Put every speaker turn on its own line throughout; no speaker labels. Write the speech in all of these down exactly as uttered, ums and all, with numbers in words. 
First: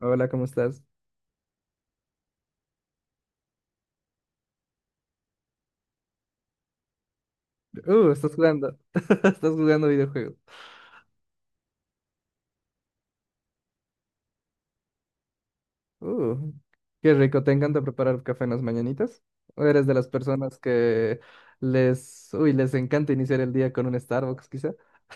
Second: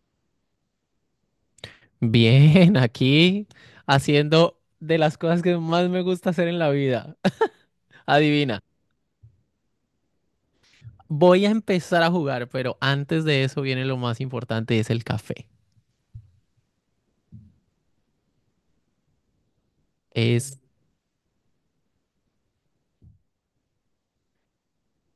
Hola, ¿cómo estás?
Bien, aquí haciendo de las cosas que más me gusta hacer en la vida.
Uh, estás
Adivina,
jugando. Estás jugando videojuegos.
voy a empezar a jugar, pero antes de eso viene lo más importante, es el café.
Uh, Qué rico. ¿Te encanta preparar café en las mañanitas? ¿O eres de las personas
Es
que les, uy, les encanta iniciar el día con un Starbucks, quizá?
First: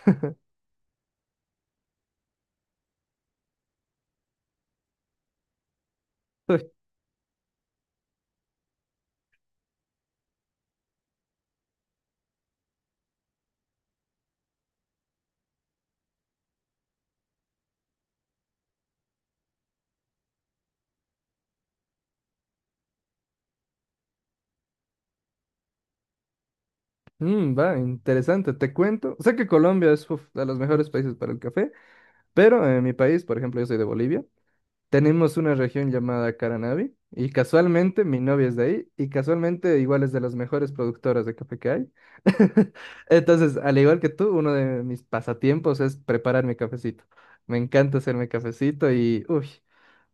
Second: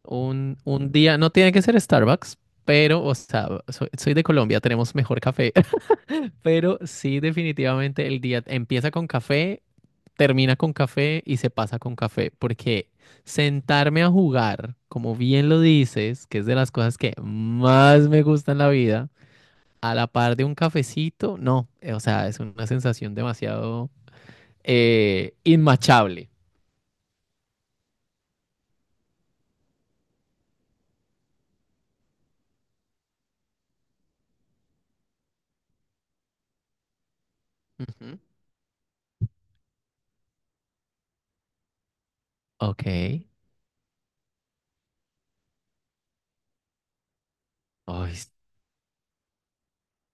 un, un día, no tiene que ser Starbucks, pero, o sea, soy, soy de Colombia, tenemos mejor café,
Uy,
pero sí definitivamente el día empieza con café, termina con café y se pasa con café, porque sentarme a jugar, como bien lo dices, que es de las cosas que más me gusta en la vida a la par de un cafecito, no, eh, o sea, es una sensación demasiado eh, inmachable.
mm, va, interesante. Te cuento. Sé que Colombia es uf, de los mejores países para el café, pero en mi país, por ejemplo, yo soy de Bolivia. Tenemos una región llamada Caranavi y casualmente
Ujú.
mi novia es de ahí y casualmente igual es de las mejores productoras de café que hay.
Ok. Ay,
Entonces, al igual que tú, uno de mis pasatiempos es preparar mi cafecito. Me encanta hacerme cafecito y, uy,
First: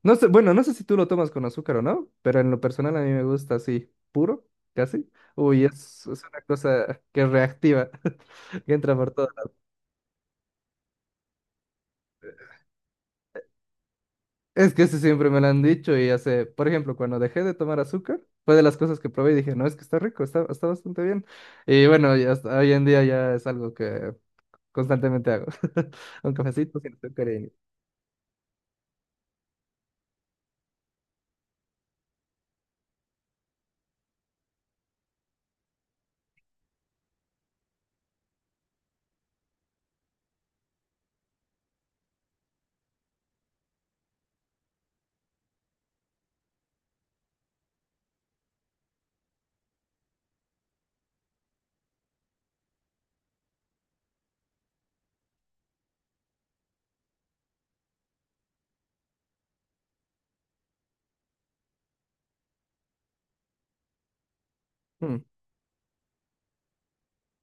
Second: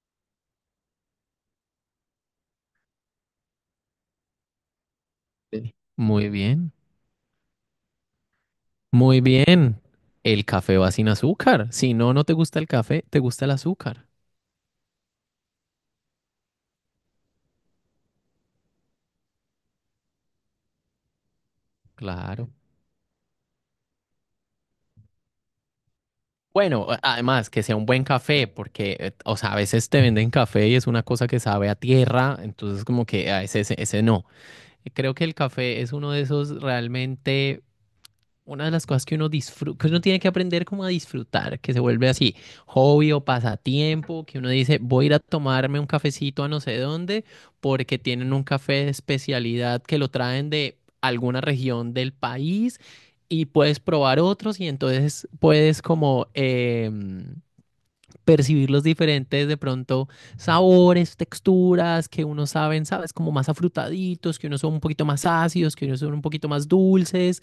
no sé, bueno, no sé si tú lo tomas con azúcar o no, pero en lo personal a mí me gusta así, puro, casi. Uy,
sí.
es, es
Muy
una
bien,
cosa que reactiva, que entra por
muy
todo.
bien. El café va sin azúcar. Si no, no te gusta el café, te gusta el azúcar.
Es que eso siempre me lo han dicho y hace, por ejemplo, cuando dejé de tomar azúcar, fue de las cosas que probé y dije, no, es que está rico, está, está bastante bien. Y bueno, y
Claro.
hasta hoy en día ya es algo que constantemente hago. Un cafecito
Bueno,
sin
a-
azúcar
además
y...
que sea un buen café, porque, eh, o sea, a veces te venden café y es una cosa que sabe a tierra, entonces como que a ese, ese, ese no. Creo que el café es uno de esos realmente una de las cosas que uno disfruta, que uno tiene que aprender como a disfrutar, que se vuelve así, hobby o pasatiempo, que uno dice, voy a ir a tomarme un cafecito a no sé dónde, porque tienen un café de especialidad que lo traen de alguna región del país y puedes probar otros y entonces puedes como... em, percibir los diferentes, de pronto, sabores, texturas que uno saben, sabes, como más afrutaditos, que unos son un poquito
Mm.
más ácidos, que unos son un poquito más dulces.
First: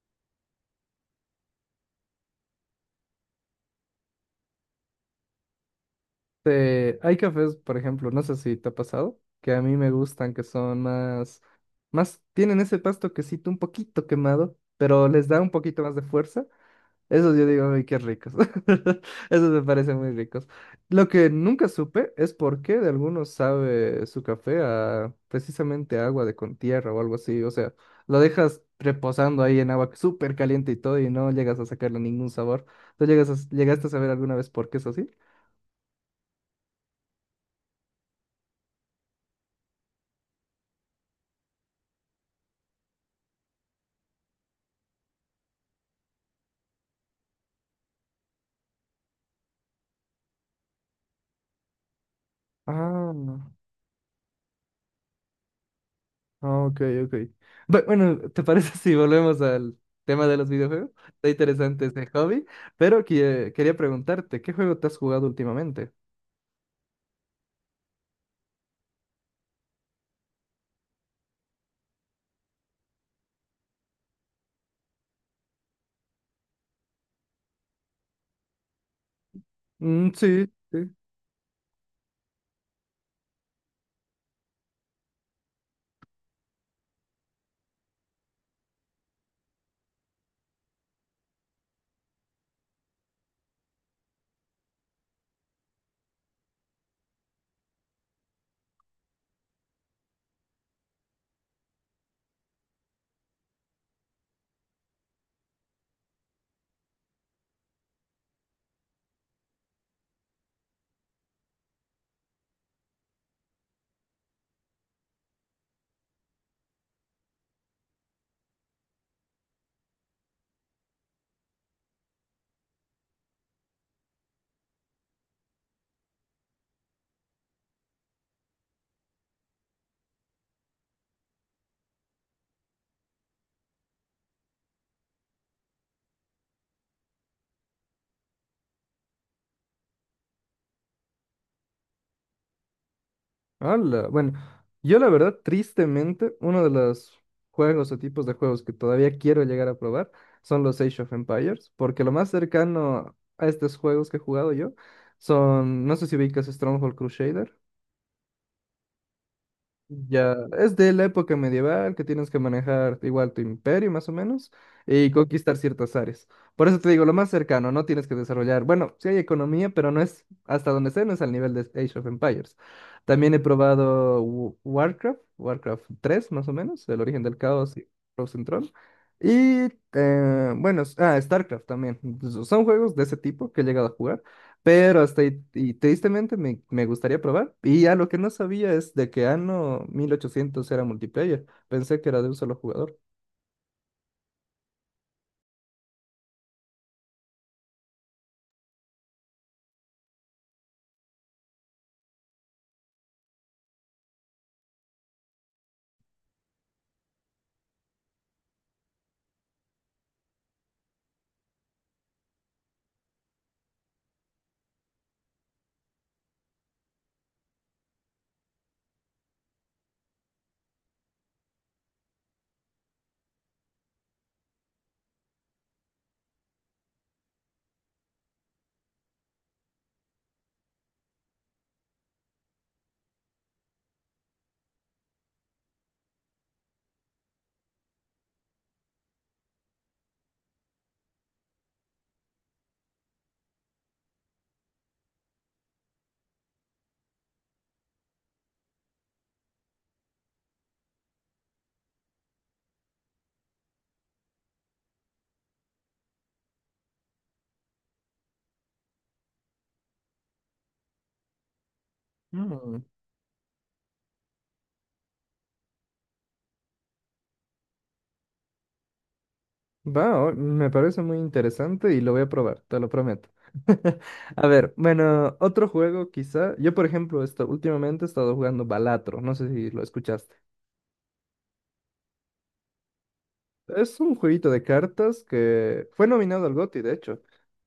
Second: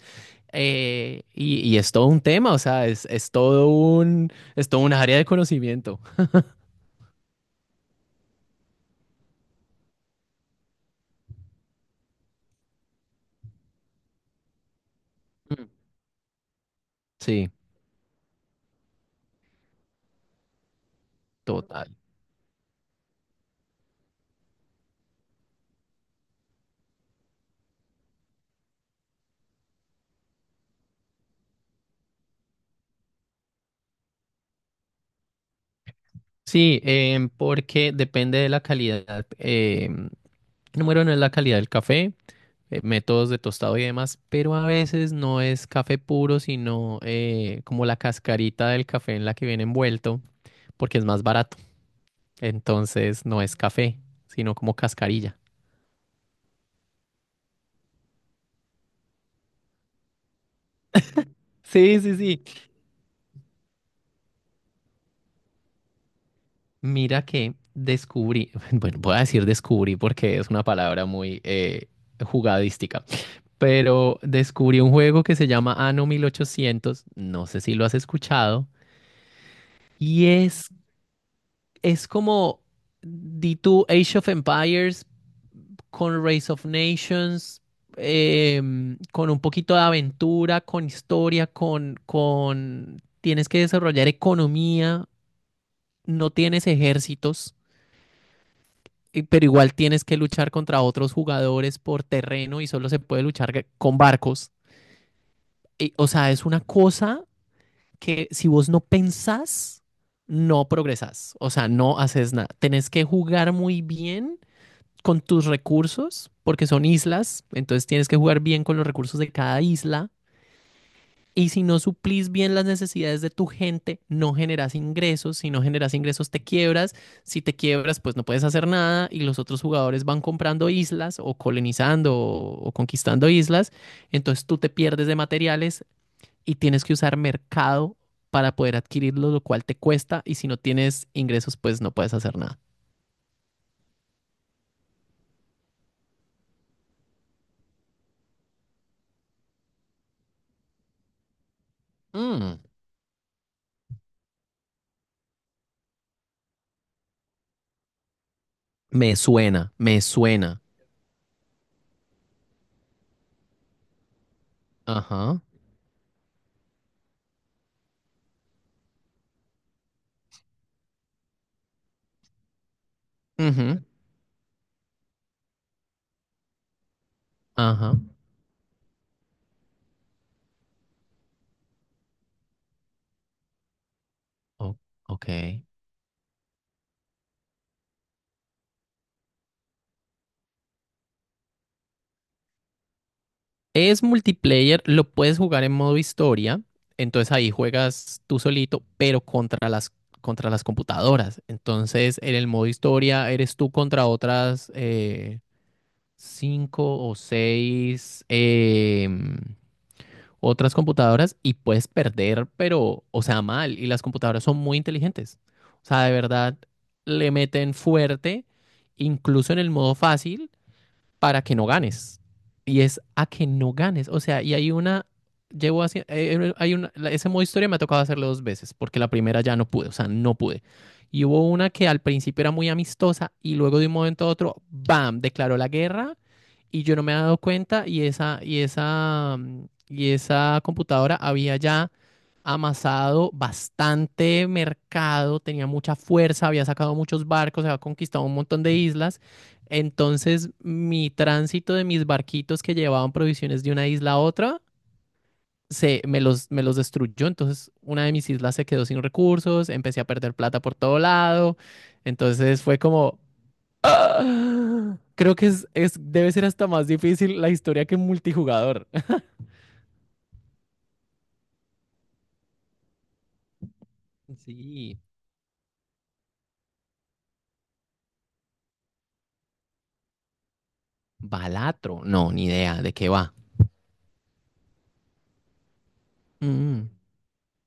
eh, y, y es todo un tema, o sea, es, es todo un, es todo un área de conocimiento.
Eh, hay cafés, por ejemplo, no sé si te ha pasado, que a mí me gustan, que son más, más, tienen ese pasto quesito un poquito quemado, pero les da un
Mm.
poquito más de fuerza. Esos yo
Sí,
digo, uy, qué ricos. Esos me parecen muy ricos. Lo que nunca
total.
supe es por qué de algunos sabe su café a precisamente agua de con tierra o algo así. O sea, lo dejas reposando ahí en agua súper caliente y todo y no llegas a sacarle ningún sabor. ¿Tú llegas a- llegaste a saber alguna vez por qué es así?
Sí, em, porque depende de la calidad. em, número uno es la calidad del café. eh, métodos de tostado y demás, pero a veces no es café puro, sino eh, como la cascarita del café en la que viene envuelto, porque es más barato.
Ah,
Entonces no es
no.
café, sino como cascarilla.
Ah, ok, ok. Bu- Bueno, ¿te parece si volvemos al tema de los videojuegos? Está interesante
Sí,
este
sí, sí.
hobby, pero que- quería preguntarte, ¿qué juego te has jugado últimamente?
Mira que descubrí, bueno, voy a decir descubrí porque es una palabra muy eh, jugadística, pero descubrí un juego que se llama Anno mil ochocientos, no sé si lo has escuchado,
Mm,
y
sí,
es,
sí.
es como... Di tú Age of Empires, con Race of Nations, em, con un poquito de aventura, con historia, con, con... Tienes que desarrollar economía, no tienes ejércitos, eh, pero igual tienes que luchar contra otros jugadores por terreno y solo se puede luchar g- con barcos. Y, o sea, es una cosa que si vos no pensás, no progresás, o sea, no haces nada. Tenés que jugar muy bien con tus recursos, porque son islas, entonces tienes que jugar bien con los recursos de cada isla. Y si no suplís bien las necesidades de tu gente, no generas ingresos. Si no generas ingresos, te quiebras. Si te quiebras, pues no puedes hacer nada. Y los otros jugadores van comprando islas o colonizando o, o conquistando islas. Entonces tú te pierdes de materiales y tienes que usar mercado para poder adquirirlo, lo cual te cuesta. Y si no tienes ingresos, pues no puedes hacer nada.
Ala, bueno, yo la verdad, tristemente, uno de los juegos o tipos de juegos que todavía quiero llegar a probar son los Age of Empires, porque lo más
Mm.
cercano a estos juegos que he jugado yo son, no sé si ubicas Stronghold Crusader.
Me suena, me
Ya,
suena.
es de la época medieval que tienes que manejar igual tu imperio más o menos y
Ajá.
conquistar ciertas áreas. Por eso te digo, lo más cercano, no tienes que desarrollar, bueno, sí hay economía, pero no es, hasta donde sé, no es al nivel de Age of Empires. También he
Ujú.
probado Wa- Warcraft, Warcraft tres más o menos, El origen del caos y
Ajá.
Frozen Throne. Y eh, bueno, s- ah, StarCraft también. Son juegos de ese tipo que he llegado a jugar.
o-
Pero hasta
ok.
ahí, y tristemente me, me gustaría probar. Y ya lo que no sabía es de que Anno mil ochocientos era multiplayer. Pensé que era de un solo jugador.
Es multiplayer, lo puedes jugar en modo historia, entonces ahí juegas tú solito, pero contra las, contra las computadoras. Entonces en el modo historia eres tú contra otras eh, cinco o seis em, otras computadoras y puedes perder, pero, o sea, mal. Y las computadoras son muy inteligentes. O sea, de verdad, le meten fuerte, incluso en el modo fácil, para que no ganes. Y es a que no ganes. O sea, y hay una, llevo así, hay una, la- ese modo historia me ha tocado hacerlo dos veces, porque la primera ya no pude, o sea, no pude. Y hubo una que al principio era muy amistosa y luego de un momento a otro, ¡bam!, declaró la guerra y yo no me había dado cuenta y esa, y esa, mm, y esa computadora había ya amasado bastante mercado, tenía mucha fuerza, había sacado muchos barcos, había conquistado un montón de islas, entonces, mi tránsito de mis barquitos que llevaban provisiones de una isla a otra, se, me los, me los destruyó. Entonces, una de mis islas se quedó sin recursos, empecé a perder plata por todo lado. Entonces, fue
Mm,
como... ¡ah! Creo que es, es, debe ser hasta más difícil la historia que multijugador.
Va, o- me parece muy interesante y lo voy a probar, te lo prometo. A ver,
Sí.
bueno, otro juego quizá. Yo, por ejemplo, esto, últimamente he estado jugando Balatro, no sé si lo escuchaste.
Balatro. No, ni idea de qué va.
Es un jueguito de cartas que fue nominado al GOTY,
Mm.
de hecho,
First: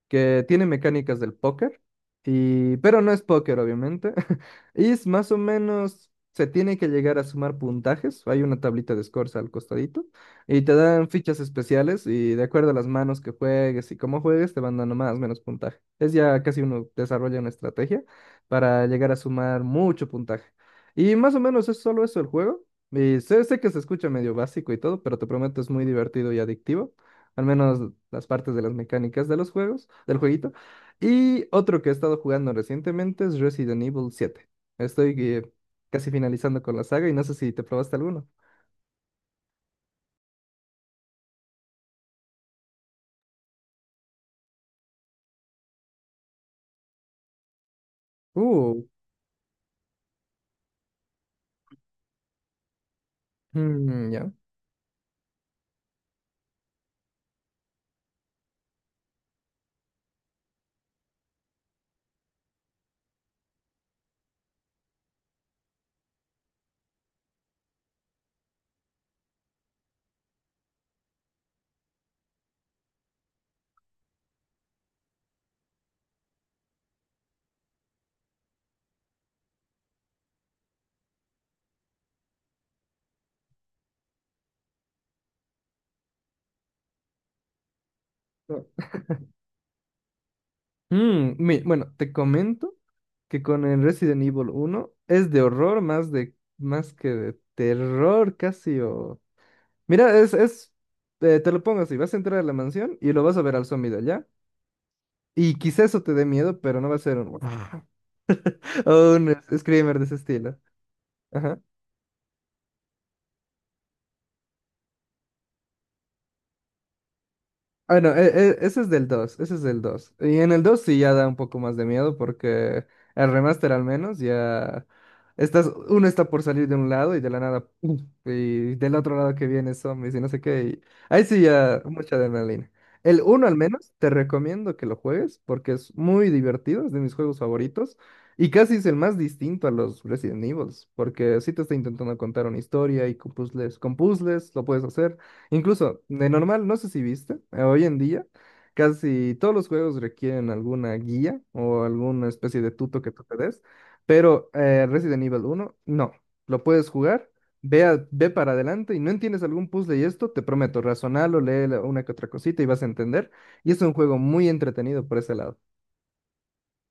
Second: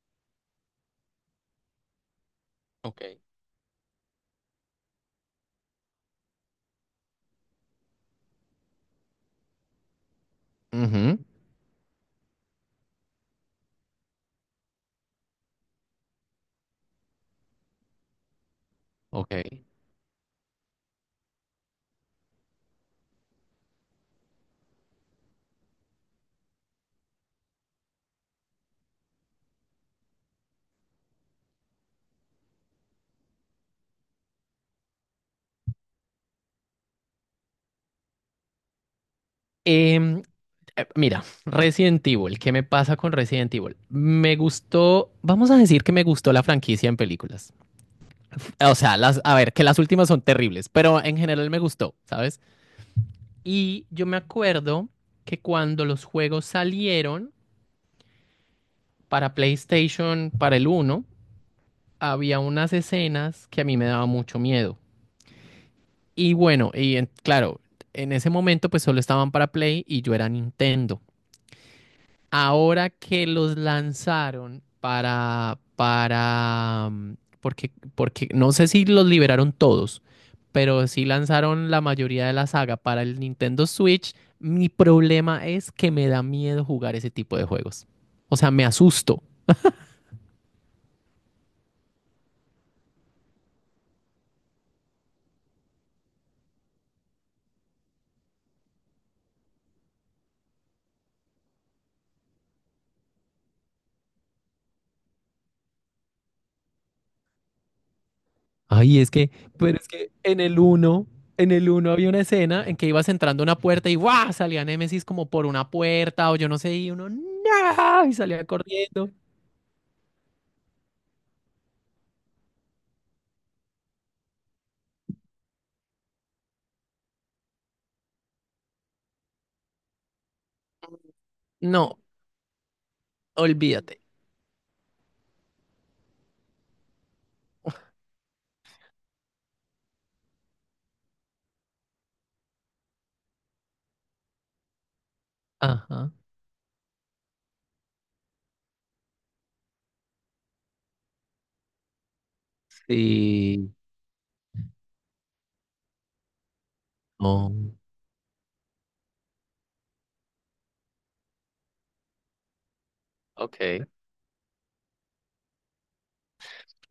que tiene mecánicas del póker, y, pero
Ok.
no es póker, obviamente. Y es más o menos, se tiene que llegar a sumar puntajes. Hay una tablita de scores al costadito, y te dan
Ujú.
fichas especiales, y de acuerdo a las manos que juegues y cómo juegues, te van dando más o menos puntaje. Es ya casi uno desarrolla una estrategia para llegar a
Ok.
sumar mucho puntaje. Y más o menos es solo eso el juego. Y sé, sé que se escucha medio básico y todo, pero te prometo es muy divertido y adictivo, al menos las partes de las mecánicas de los juegos, del jueguito. Y otro que he estado jugando recientemente es Resident Evil siete. Estoy eh, casi finalizando con la saga y no sé si te probaste alguno.
Em, eh, mira, Resident Evil, ¿qué me pasa con Resident Evil? Me gustó, vamos a decir que me gustó la franquicia en películas. O
Uh,
sea, las, a ver, que las últimas son terribles, pero en general me gustó, ¿sabes? Y yo
mm,
me
ya.
acuerdo que cuando los juegos salieron para PlayStation, para el uno, había unas escenas que a mí me daba mucho miedo. Y bueno, y en- claro, en ese momento pues solo estaban para Play y yo era Nintendo. Ahora que los lanzaron para, para, mm, porque, porque no sé si los liberaron todos, pero sí lanzaron la mayoría de la saga para el Nintendo Switch, mi problema es que me da miedo jugar ese tipo de juegos. O sea, me
No.
asusto.
Mm, mi- bueno, te comento que con el Resident Evil uno es de horror más de más que de terror casi o mira, es es eh, te lo pongo así, vas a entrar a la mansión y lo vas a ver al zombie de allá y quizá eso te dé miedo, pero no va a ser un "Guau".
Ay, es
O un
que, pero es
screamer de
que
ese
en
estilo.
el uno, en
Ajá.
el uno había una escena en que ibas entrando a una puerta y ¡guau!, salía Nemesis como por una puerta o yo no sé, y uno ¡no!
Bueno,
Y
e-
salía
e- ese es del
corriendo.
dos ese es del dos Y en el dos sí ya da un poco más de miedo porque el remaster al menos ya estás, uno está por salir de un lado y de la nada, ¡pum! Y del otro lado que viene zombies y no sé qué, y ahí sí ya
No,
mucha adrenalina. El uno al menos
olvídate.
te recomiendo que lo juegues porque es muy divertido, es de mis juegos favoritos. Y casi es el más distinto a los Resident Evil, porque sí te está intentando contar una historia y con puzzles, con puzzles lo puedes hacer. Incluso,
Ajá.
de normal, no sé si viste, eh, hoy en día casi todos los juegos requieren alguna guía o alguna especie de tuto que tú te des,
Sí.
pero eh, Resident Evil uno, no, lo puedes jugar,
No.
ve, a- ve para adelante y no entiendes algún puzzle y esto, te prometo, razonalo, lee la- una que otra cosita y vas a entender, y es
Ok.
un juego muy entretenido por ese lado.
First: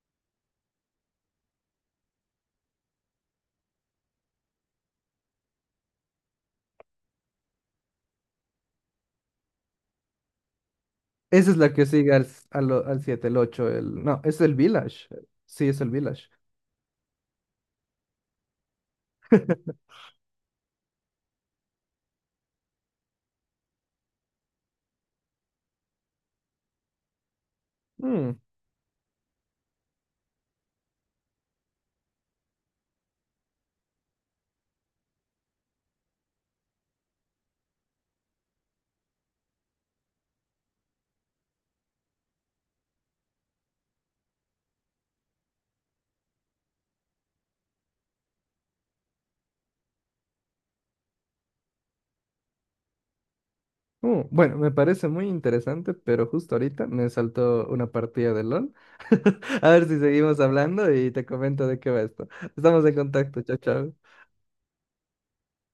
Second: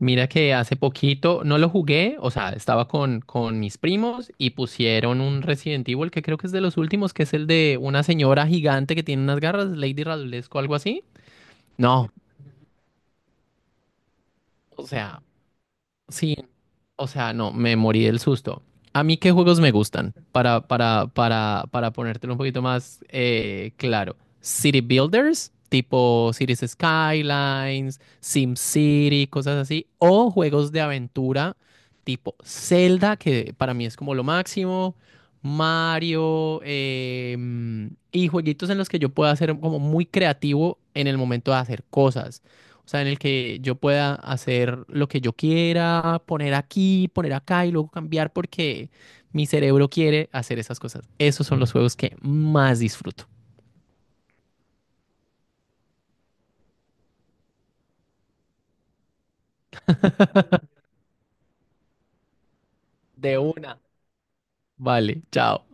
Mira que hace poquito no lo jugué, o sea, estaba con, con mis primos y pusieron un Resident Evil que creo que es de los últimos, que es el de una señora gigante que tiene unas garras, Lady Radulesco o algo así.
Esa es la que
No,
sigue al, s- al, o- al siete, el ocho, el... No, es el
o
Village,
sea,
sí, es el Village.
sí, o sea, no, me morí del susto. A mí, ¿qué juegos me gustan? Para, para, para, para ponértelo un poquito más eh, claro. City Builders, tipo Cities Skylines, SimCity, cosas así. O juegos de aventura, tipo Zelda, que para mí es como lo máximo. Mario, eh, mm, y jueguitos en los que yo pueda ser como muy creativo en el momento de hacer cosas. O sea, en el que yo pueda hacer lo que yo quiera, poner aquí, poner acá y luego cambiar porque mi cerebro quiere hacer esas cosas. Esos son los juegos que más disfruto.
Uh, bueno, me parece muy interesante, pero justo ahorita me saltó una partida de L O L. A ver si seguimos hablando y te comento de qué va esto. Estamos en
De
contacto, chao,
una.
chao.
Vale, chao.